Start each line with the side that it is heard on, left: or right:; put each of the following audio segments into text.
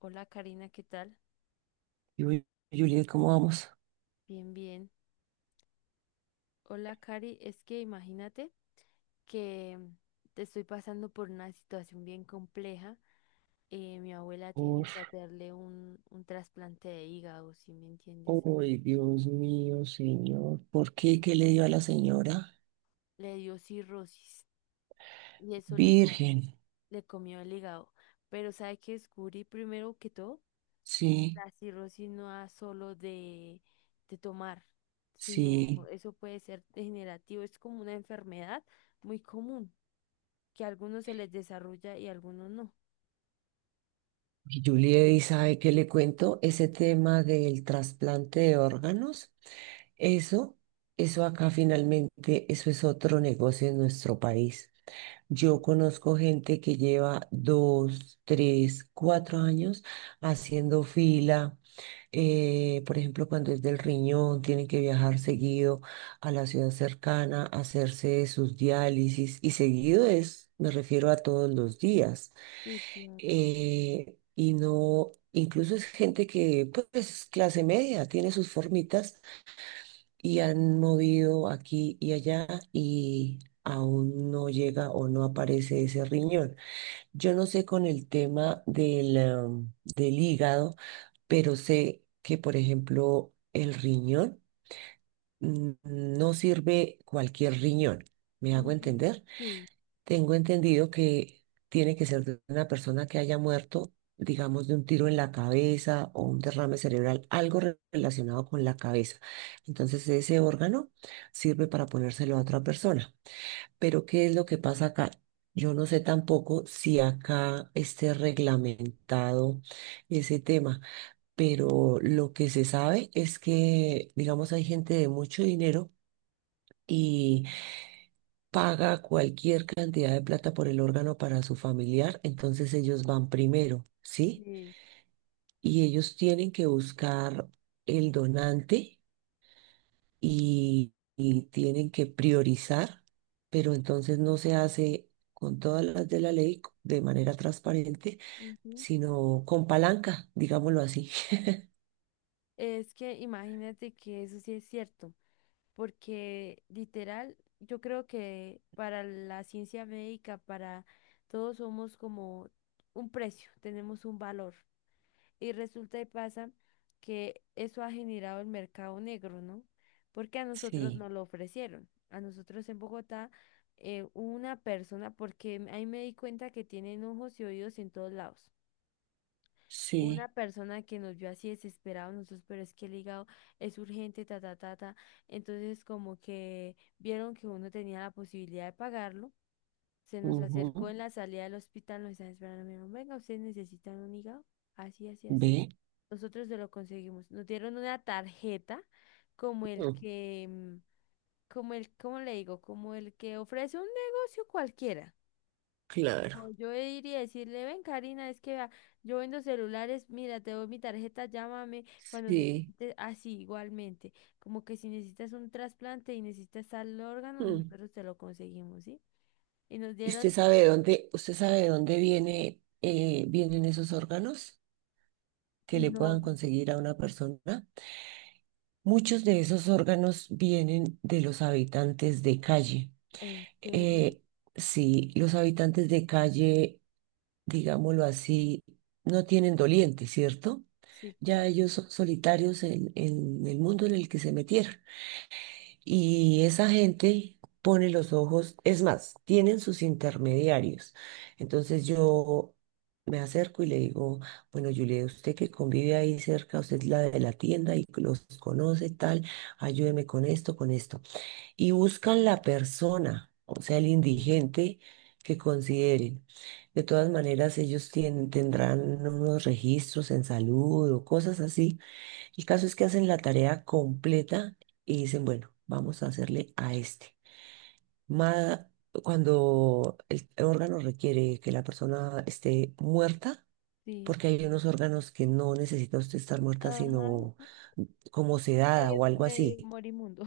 left: Hola Karina, ¿qué tal?
right: Y hoy, Juliet, ¿cómo vamos?
left: Bien, bien. Hola Cari, es que imagínate que te estoy pasando por una situación bien compleja. Mi abuela tiene
right: Por,
left: que hacerle un trasplante de hígado, si me entiendes.
right: hoy, Dios mío, Señor, ¿por qué? ¿Qué le dio a la señora?
left: Le dio cirrosis y
right: Virgen,
left: le comió el hígado. Pero ¿sabe qué descubrí primero que todo?
right: sí,
left: La cirrosis no es solo de tomar, sino
right: sí.
left: eso puede ser degenerativo. Es como una enfermedad muy común, que a algunos se les desarrolla y a algunos no.
right: Y Juliet, ¿y sabe qué le cuento? Ese tema del trasplante de órganos, eso, eso acá finalmente, eso es otro negocio en nuestro país.
left: Sí,
right: Yo conozco gente que lleva dos, tres, cuatro años haciendo fila. Por ejemplo, cuando es del riñón, tienen que viajar seguido a la ciudad cercana, hacerse sus diálisis y seguido es, me refiero a todos los días.
left: sí, claro.
right: Y no, incluso es gente que pues es clase media, tiene sus formitas y han movido aquí y allá y aún no llega o no aparece ese riñón. Yo no sé con el tema del, del hígado, pero sé que, por ejemplo, el riñón mm, no sirve cualquier riñón. ¿Me hago
left: Ujú.
right: entender?
left: Sí,
right: Tengo entendido que tiene que ser de una persona que haya muerto, digamos, de un tiro en la cabeza o un derrame cerebral, algo relacionado con la cabeza. Entonces, ese órgano sirve para ponérselo a otra persona. Pero, ¿qué es lo que pasa acá? Yo no sé tampoco si acá esté reglamentado ese tema, pero lo que se sabe es que, digamos, hay gente de mucho dinero. Y paga cualquier cantidad de plata por el órgano para su familiar, entonces ellos van primero, ¿sí?
left: sí.
right: Y ellos tienen que buscar el donante y tienen que priorizar, pero entonces no se hace con todas las de la ley de manera transparente,
left: Ujú.
right: sino con palanca, digámoslo así.
left: Es que imagínate que eso sí es cierto, porque literal, yo creo que para la ciencia médica, para todos somos como un precio, tenemos un valor. Y resulta y pasa que eso ha generado el mercado negro, ¿no? Porque a nosotros
right: Sí,
left: nos lo ofrecieron. A nosotros en Bogotá, una persona, porque ahí me di cuenta que tienen ojos y oídos en todos lados. Una
right: sí,
left: persona que nos vio así desesperados nosotros, pero es que el hígado es urgente, ta, ta, ta, ta. Entonces, como que vieron que uno tenía la posibilidad de pagarlo, se nos acercó
right: ujú,
left: en la salida del hospital, nos estaban esperando, me dijeron, venga, ustedes necesitan un hígado, así, así, así.
right: ve,
left: Nosotros no lo conseguimos. Nos dieron una tarjeta como el
right: mm,
left: que, mm, como el, ¿cómo le digo? Como el que ofrece un negocio cualquiera. O
right: claro,
left: yo iría a decirle, ven Karina, es que vea, yo vendo celulares, mira, te doy mi tarjeta, llámame cuando
right: sí.
left: necesites, así igualmente. Como que si necesitas un trasplante y necesitas tal órgano,
right: Mm.
left: nosotros te lo conseguimos, ¿sí? Y nos
right: ¿Y usted
left: dieron,
right: sabe de dónde, usted sabe de dónde viene, vienen esos órganos que le puedan
left: no,
right: conseguir a una persona? Muchos de esos órganos vienen de los habitantes de calle.
left: ¿en serio?
right: Eh, sí, los habitantes de calle, digámoslo así, no tienen doliente, ¿cierto?
left: Sí,
right: Ya
left: claro.
right: ellos son solitarios en el mundo en el que se metieron. Y esa gente pone los ojos, es más, tienen sus intermediarios. Entonces yo me acerco y le digo, bueno, Julia, usted que convive ahí cerca, usted es la de la tienda y los conoce tal, ayúdeme con esto, con esto. Y buscan la persona, o sea, el
left: Sí.
right: indigente que consideren. De todas maneras, ellos tienen, tendrán unos registros en salud o cosas así. El caso es que hacen la tarea completa y dicen, bueno, vamos a hacerle a este. Ma- Cuando el órgano requiere que la persona esté muerta,
left: Sí.
right: porque hay unos órganos que no necesita usted estar muerta,
left: Ajá.
right: sino como sedada
left: Medio,
right: o algo
left: medio
right: así.
left: morimundo.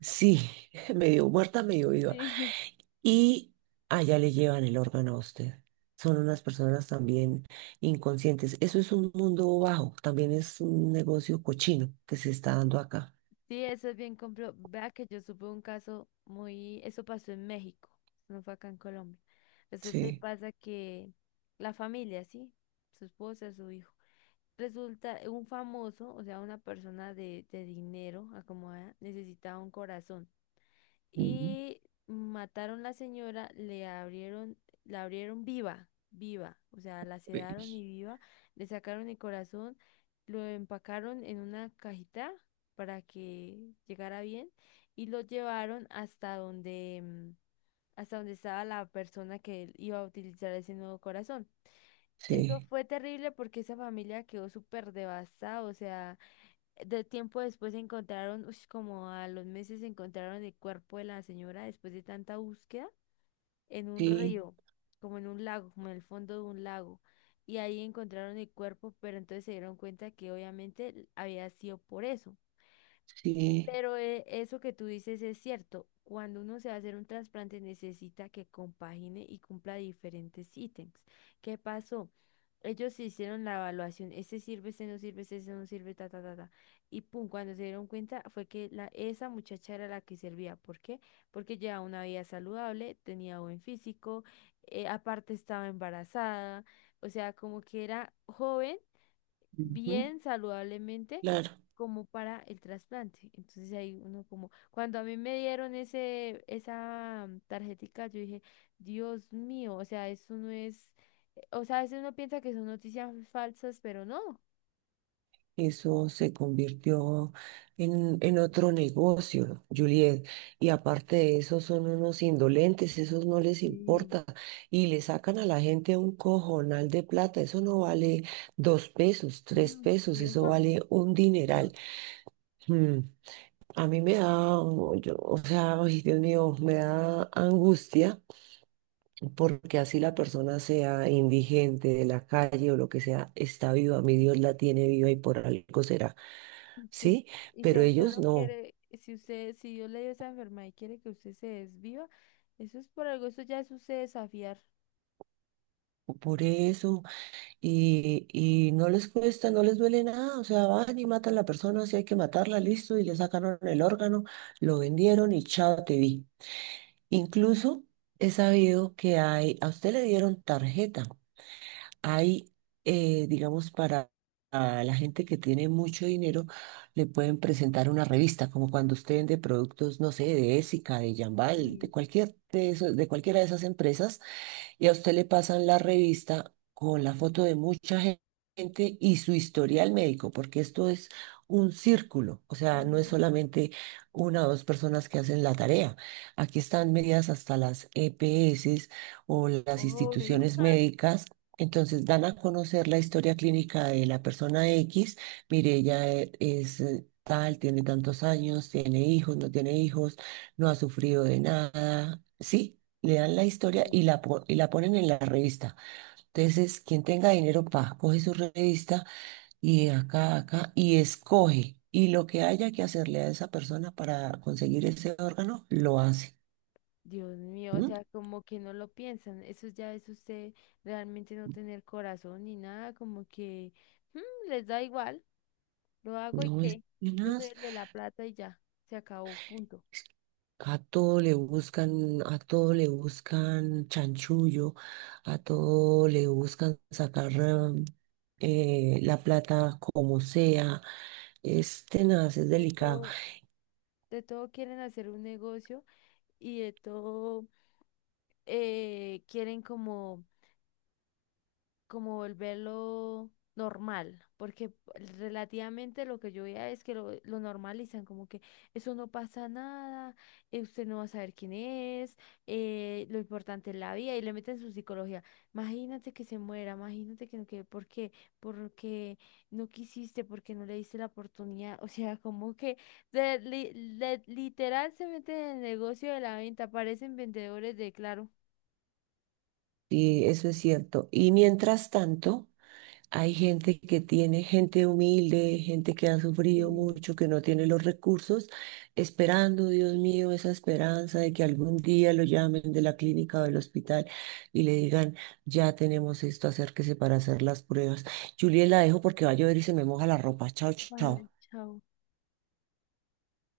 right: Sí, medio muerta, medio viva.
left: Sí.
right: Y allá le llevan el órgano a usted. Son unas personas también inconscientes. Eso es un mundo bajo, también es un negocio cochino que se está dando acá.
left: Sí, eso es bien compro. Vea que yo supe un caso muy, eso pasó en México, no fue acá en Colombia. Resulta y
right: Sí,
left: pasa que la familia, sí, su esposa, su hijo, resulta un famoso, o sea, una persona de dinero acomodada, necesitaba un corazón,
right: mm,
left: y mataron la señora, le abrieron, la abrieron viva, viva, o sea, la sedaron y
right: pues,
left: viva, le sacaron el corazón, lo empacaron en una cajita para que llegara bien y lo llevaron hasta hasta donde estaba la persona que iba a utilizar ese nuevo corazón. Eso
right: sí,
left: fue terrible porque esa familia quedó súper devastada, o sea, de tiempo después encontraron, ush, como a los meses encontraron el cuerpo de la señora después de tanta búsqueda en un
right: sí,
left: río, como en un lago, como en el fondo de un lago. Y ahí encontraron el cuerpo, pero entonces se dieron cuenta que obviamente había sido por eso.
right: sí.
left: Pero eso que tú dices es cierto. Cuando uno se va a hacer un trasplante necesita que compagine y cumpla diferentes ítems. ¿Qué pasó? Ellos se hicieron la evaluación. Ese sirve, ese no sirve, ese no sirve, ta, ta, ta, ta. Y pum, cuando se dieron cuenta fue que esa muchacha era la que servía. ¿Por qué? Porque llevaba una vida saludable, tenía buen físico, aparte estaba embarazada, o sea, como que era joven
right: Ujú.
left: bien saludablemente
right: Claro,
left: como para el trasplante. Entonces ahí uno como, cuando a mí me dieron tarjetica, yo dije, Dios mío, o sea, eso no es, o sea, a veces uno piensa que son noticias falsas, pero no.
right: eso se convirtió en otro negocio, Juliet. Y aparte de eso, son unos indolentes, esos no les
left: Sí.
right: importa. Y le sacan a la gente un cojonal de plata. Eso no vale dos pesos, tres
left: Ah,
right: pesos,
left: sí,
right: eso
left: ujú,
right: vale un
left: Dios.
right: dineral. Mm, a mí me da, o sea, ay, Dios mío, me da angustia porque así la persona sea indigente de la calle o lo que sea, está viva, mi Dios la tiene viva y por algo será,
left: Sí.
right: ¿sí?
left: Y si
right: Pero
left: a usted
right: ellos
left: lo
right: no.
left: quiere, si usted, si Dios le dio esa enfermedad y quiere que usted se desviva, eso es por algo, eso ya es usted desafiar.
right: Por eso, y no les cuesta, no les duele nada, o sea, van y matan a la persona, si hay que matarla, listo, y le sacaron el órgano, lo vendieron y chao, te vi. Incluso he sabido que hay, a usted le dieron tarjeta, hay, digamos, para a la gente que tiene mucho dinero, le pueden presentar una revista, como cuando usted vende productos, no sé, de Ésica, de Jambal, de
left: Sí.
right: cualquier de cualquiera de esas empresas, y a usted le pasan la revista con la foto de mucha gente y su historial médico, porque esto es un círculo, o
left: Ajá.
right: sea, no es solamente una o dos personas que hacen la tarea. Aquí están medidas hasta las EPS o las
left: Obvio.
right: instituciones
left: Ah,
right: médicas. Entonces dan a conocer la historia clínica de la persona X. Mire, ella es tal, tiene tantos años, tiene hijos, no ha sufrido de nada. Sí, le dan la historia y
left: sí.
right: la, y la ponen en la revista. Entonces, quien tenga dinero, pa, coge su revista y de acá, a acá, y escoge. Y lo que haya que hacerle a esa persona para conseguir ese órgano, lo hace.
left: Dios mío, o
right: ¿Mm?
left: sea, como que no lo piensan, eso ya es usted realmente no tener corazón ni nada, como que "Mm, les da igual, lo hago y
right: No es
left: qué, yo soy
right: tenaz.
left: el de la plata y ya, se acabó, punto".
right: A todo le buscan, a todo le buscan chanchullo, a todo le buscan sacar la plata como sea. Es tenaz, es
left: De
right: delicado.
left: todo, de todo quieren hacer un negocio y de todo quieren como como volverlo normal, porque relativamente lo que yo veía es que lo normalizan, como que eso no pasa nada, usted no va a saber quién es, lo importante es la vida y le meten su psicología. Imagínate que se muera, imagínate que no quede, ¿por qué? Porque no quisiste, porque no le diste la oportunidad, o sea, como que de- li- literal se meten en el negocio de la venta, parecen vendedores de Claro.
right: Sí, eso es cierto. Y mientras tanto, hay gente que tiene, gente humilde, gente que ha sufrido
left: Sí.
right: mucho, que no tiene los recursos, esperando, Dios mío, esa esperanza de que algún día lo llamen de la clínica o del hospital y le digan, ya tenemos esto, acérquese para hacer las pruebas. Juliet, la dejo porque va a llover y se me moja la ropa. Chao,
left: Vale,
right: chao.
left: chao.